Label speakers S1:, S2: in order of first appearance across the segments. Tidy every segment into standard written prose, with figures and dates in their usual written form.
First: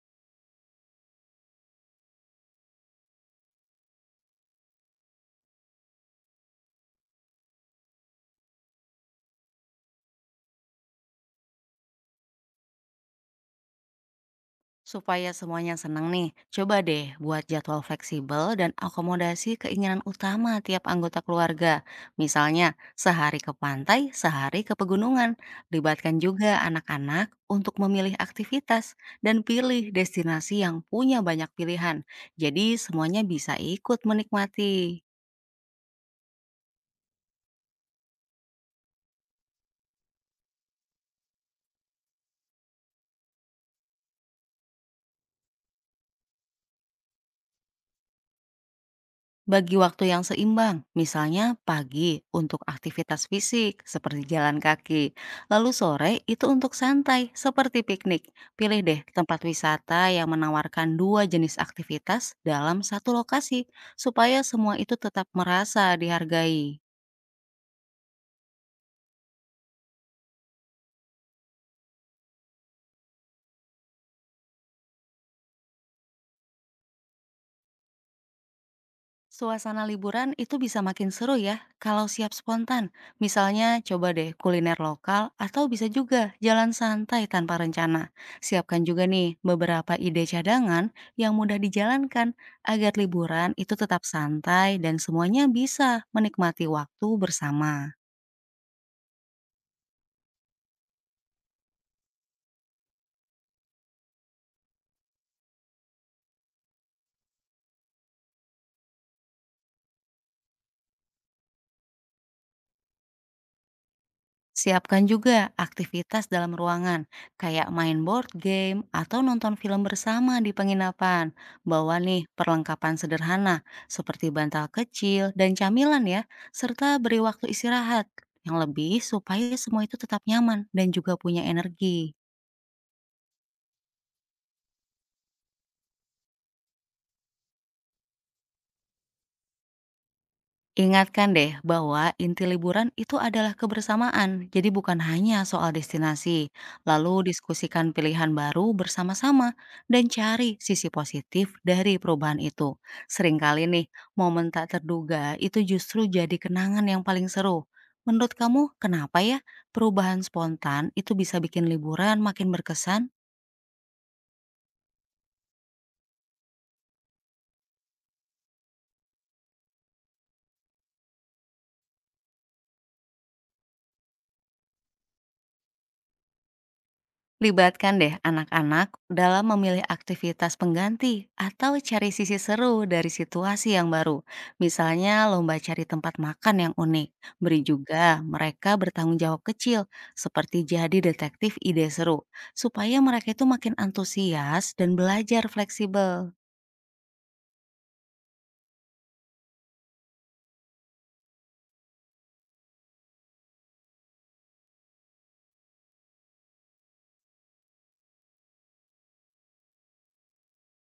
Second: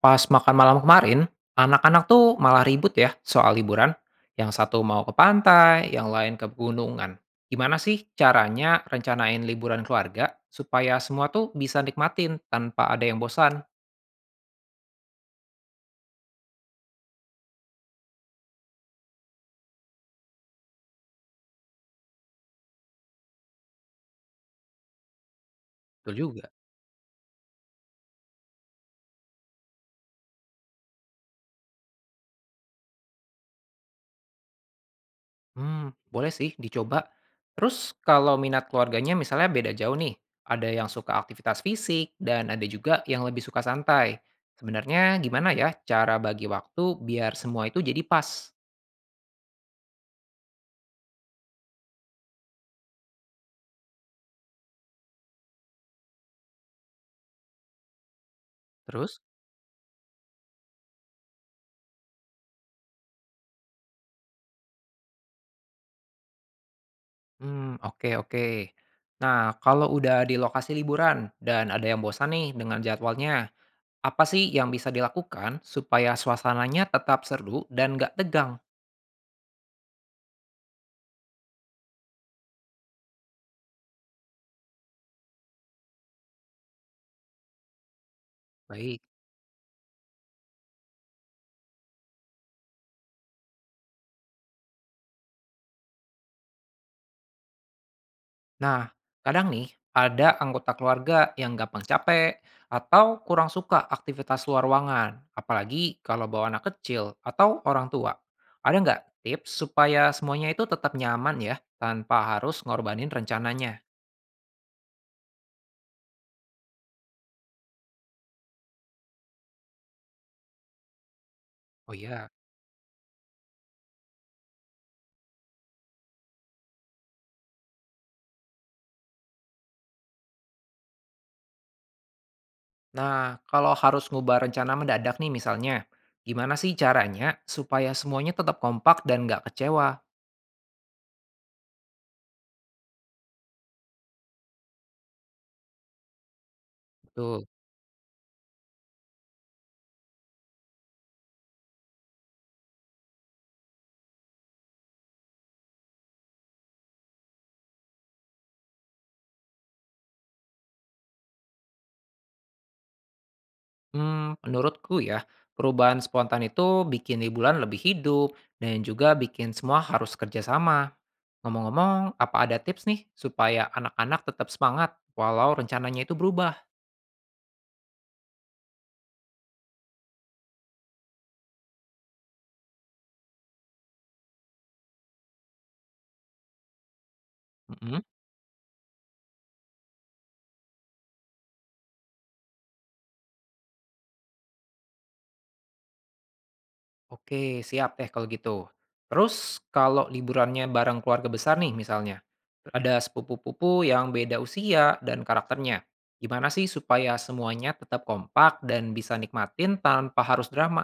S1: Pas makan malam kemarin, anak-anak tuh malah ribut ya soal liburan. Yang satu mau ke pantai, yang lain ke pegunungan. Gimana sih caranya rencanain liburan keluarga supaya semua tuh bisa nikmatin tanpa ada yang bosan?
S2: Supaya semuanya senang nih, coba deh buat jadwal fleksibel dan akomodasi keinginan utama tiap anggota keluarga. Misalnya, sehari ke pantai, sehari ke pegunungan.
S1: Betul
S2: Libatkan
S1: juga.
S2: juga anak-anak untuk memilih aktivitas dan pilih destinasi yang punya banyak pilihan. Jadi semuanya bisa ikut menikmati.
S1: Hmm, boleh sih dicoba. Terus kalau minat keluarganya misalnya beda jauh nih. Ada yang suka aktivitas fisik dan ada juga yang lebih suka santai. Sebenarnya gimana ya cara bagi waktu biar semua itu jadi pas?
S2: Bagi waktu yang seimbang, misalnya pagi untuk aktivitas fisik seperti jalan kaki, lalu sore itu untuk santai seperti piknik. Pilih deh
S1: Terus?
S2: tempat wisata yang menawarkan dua jenis aktivitas dalam satu lokasi supaya semua itu tetap merasa dihargai.
S1: Oke oke. Nah, kalau udah di lokasi liburan dan ada yang bosan nih dengan jadwalnya, apa sih yang bisa dilakukan supaya suasananya tetap seru dan nggak tegang?
S2: Suasana liburan itu bisa makin seru ya kalau siap spontan. Misalnya coba deh kuliner lokal atau bisa juga jalan santai tanpa rencana. Siapkan
S1: Baik.
S2: juga nih beberapa ide cadangan yang mudah dijalankan agar liburan itu tetap santai dan semuanya bisa menikmati waktu bersama.
S1: Nah, kadang nih ada anggota keluarga yang gampang capek atau kurang suka aktivitas luar ruangan, apalagi kalau bawa anak kecil atau orang tua. Ada nggak tips supaya semuanya itu tetap nyaman ya, tanpa harus ngorbanin rencananya?
S2: Siapkan juga aktivitas dalam ruangan, kayak main board game atau nonton film bersama di penginapan.
S1: Oh,
S2: Bawa nih
S1: iya.
S2: perlengkapan sederhana seperti bantal kecil dan camilan ya, serta beri waktu istirahat yang lebih supaya semua itu tetap nyaman dan juga punya energi.
S1: Nah, kalau harus ngubah rencana mendadak nih misalnya, gimana sih caranya supaya semuanya tetap kompak dan nggak kecewa?
S2: Ingatkan deh bahwa inti liburan itu adalah kebersamaan, jadi bukan hanya soal destinasi. Lalu
S1: Tuh.
S2: diskusikan pilihan baru bersama-sama dan cari sisi positif dari perubahan itu. Seringkali nih, momen tak terduga itu justru jadi kenangan yang paling seru. Menurut kamu, kenapa ya perubahan spontan itu bisa bikin liburan makin berkesan?
S1: Hmm, menurutku ya, perubahan spontan itu bikin liburan lebih hidup dan juga bikin semua harus kerjasama. Ngomong-ngomong, apa ada tips nih supaya anak-anak tetap semangat walau rencananya itu berubah?
S2: Libatkan deh anak-anak dalam memilih aktivitas pengganti atau cari sisi seru dari situasi yang baru. Misalnya lomba cari tempat makan yang unik. Beri
S1: Mm-mm.
S2: juga mereka bertanggung jawab kecil seperti jadi detektif ide seru supaya mereka itu makin antusias dan belajar fleksibel.
S1: Oke, siap deh kalau gitu. Terus kalau liburannya bareng keluarga besar nih misalnya, ada sepupu-pupu yang beda usia dan karakternya. Gimana sih supaya semuanya tetap kompak dan bisa nikmatin tanpa harus drama?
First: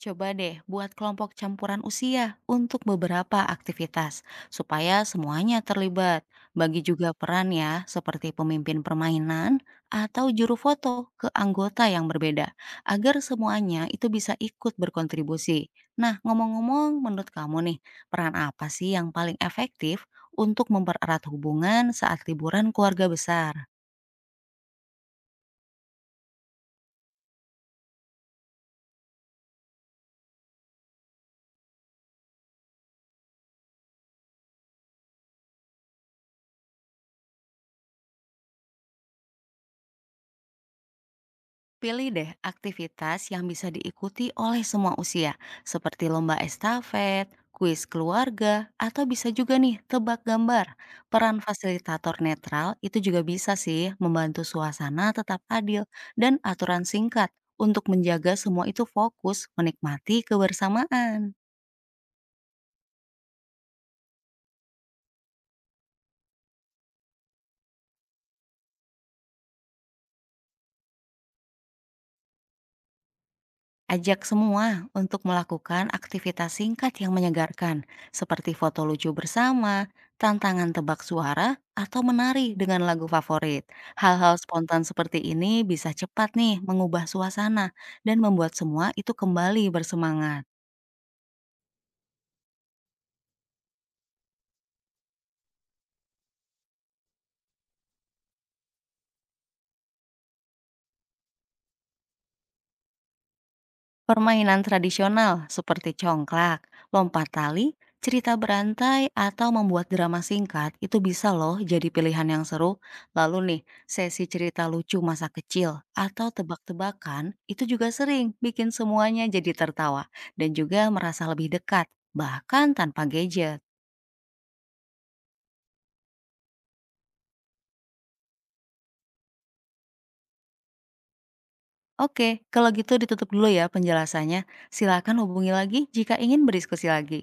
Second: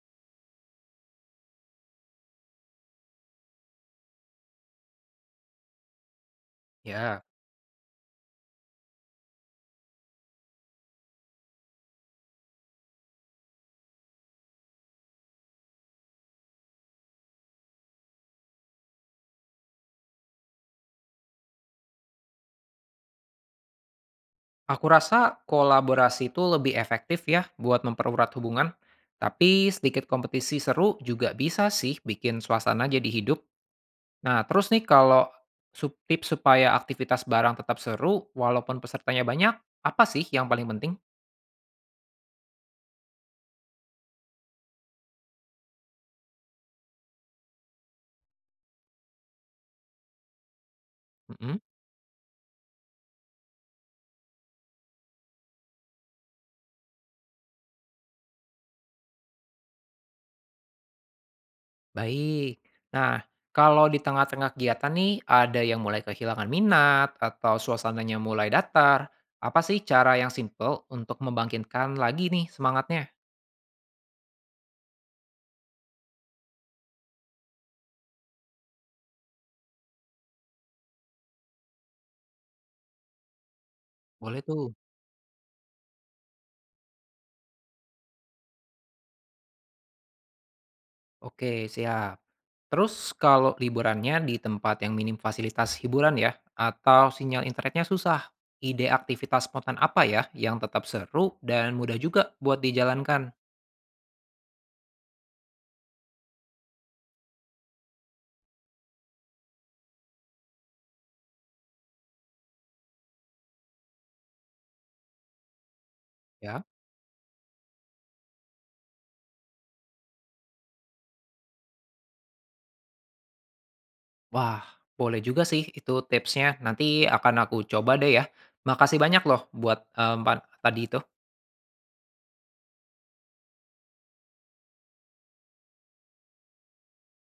S2: Coba deh buat kelompok campuran usia untuk beberapa aktivitas, supaya semuanya terlibat. Bagi juga
S1: Ya,
S2: peran ya, seperti pemimpin permainan atau juru foto ke anggota yang berbeda, agar semuanya itu bisa ikut berkontribusi. Nah, ngomong-ngomong, menurut kamu nih, peran apa sih yang paling efektif untuk mempererat hubungan saat liburan keluarga besar?
S1: aku rasa kolaborasi itu lebih efektif ya buat mempererat hubungan. Tapi sedikit kompetisi seru juga bisa sih bikin suasana jadi hidup. Nah, terus nih kalau tips supaya aktivitas bareng tetap seru walaupun pesertanya banyak, apa sih yang paling penting?
S2: Pilih deh aktivitas yang bisa diikuti oleh semua usia, seperti lomba estafet, kuis keluarga, atau bisa juga nih tebak gambar. Peran
S1: Mhm.
S2: fasilitator netral itu juga bisa sih membantu suasana tetap adil dan aturan singkat untuk menjaga semua itu fokus menikmati kebersamaan.
S1: Baik. Nah, kalau di tengah-tengah kegiatan nih ada yang mulai kehilangan minat atau suasananya mulai datar, apa sih cara yang simple untuk membangkitkan lagi nih semangatnya?
S2: Ajak semua untuk melakukan aktivitas singkat yang menyegarkan, seperti foto lucu bersama, tantangan tebak suara, atau menari dengan lagu favorit. Hal-hal
S1: Boleh tuh.
S2: spontan seperti ini bisa cepat nih mengubah suasana dan membuat semua itu kembali bersemangat.
S1: Oke, siap. Terus kalau liburannya di tempat yang minim fasilitas hiburan ya, atau sinyal internetnya susah, ide aktivitas spontan apa ya yang tetap seru dan mudah juga buat dijalankan?
S2: Permainan tradisional seperti congklak, lompat tali, cerita berantai, atau membuat drama singkat itu bisa loh jadi pilihan yang seru. Lalu nih, sesi cerita lucu masa kecil atau
S1: Ya,
S2: tebak-tebakan itu juga sering bikin semuanya jadi tertawa dan juga merasa lebih dekat, bahkan tanpa gadget.
S1: wah, boleh juga sih itu tipsnya. Nanti akan aku coba deh ya. Makasih banyak loh buat tadi itu.
S2: Oke, kalau gitu ditutup dulu ya penjelasannya. Silakan hubungi lagi jika ingin berdiskusi lagi.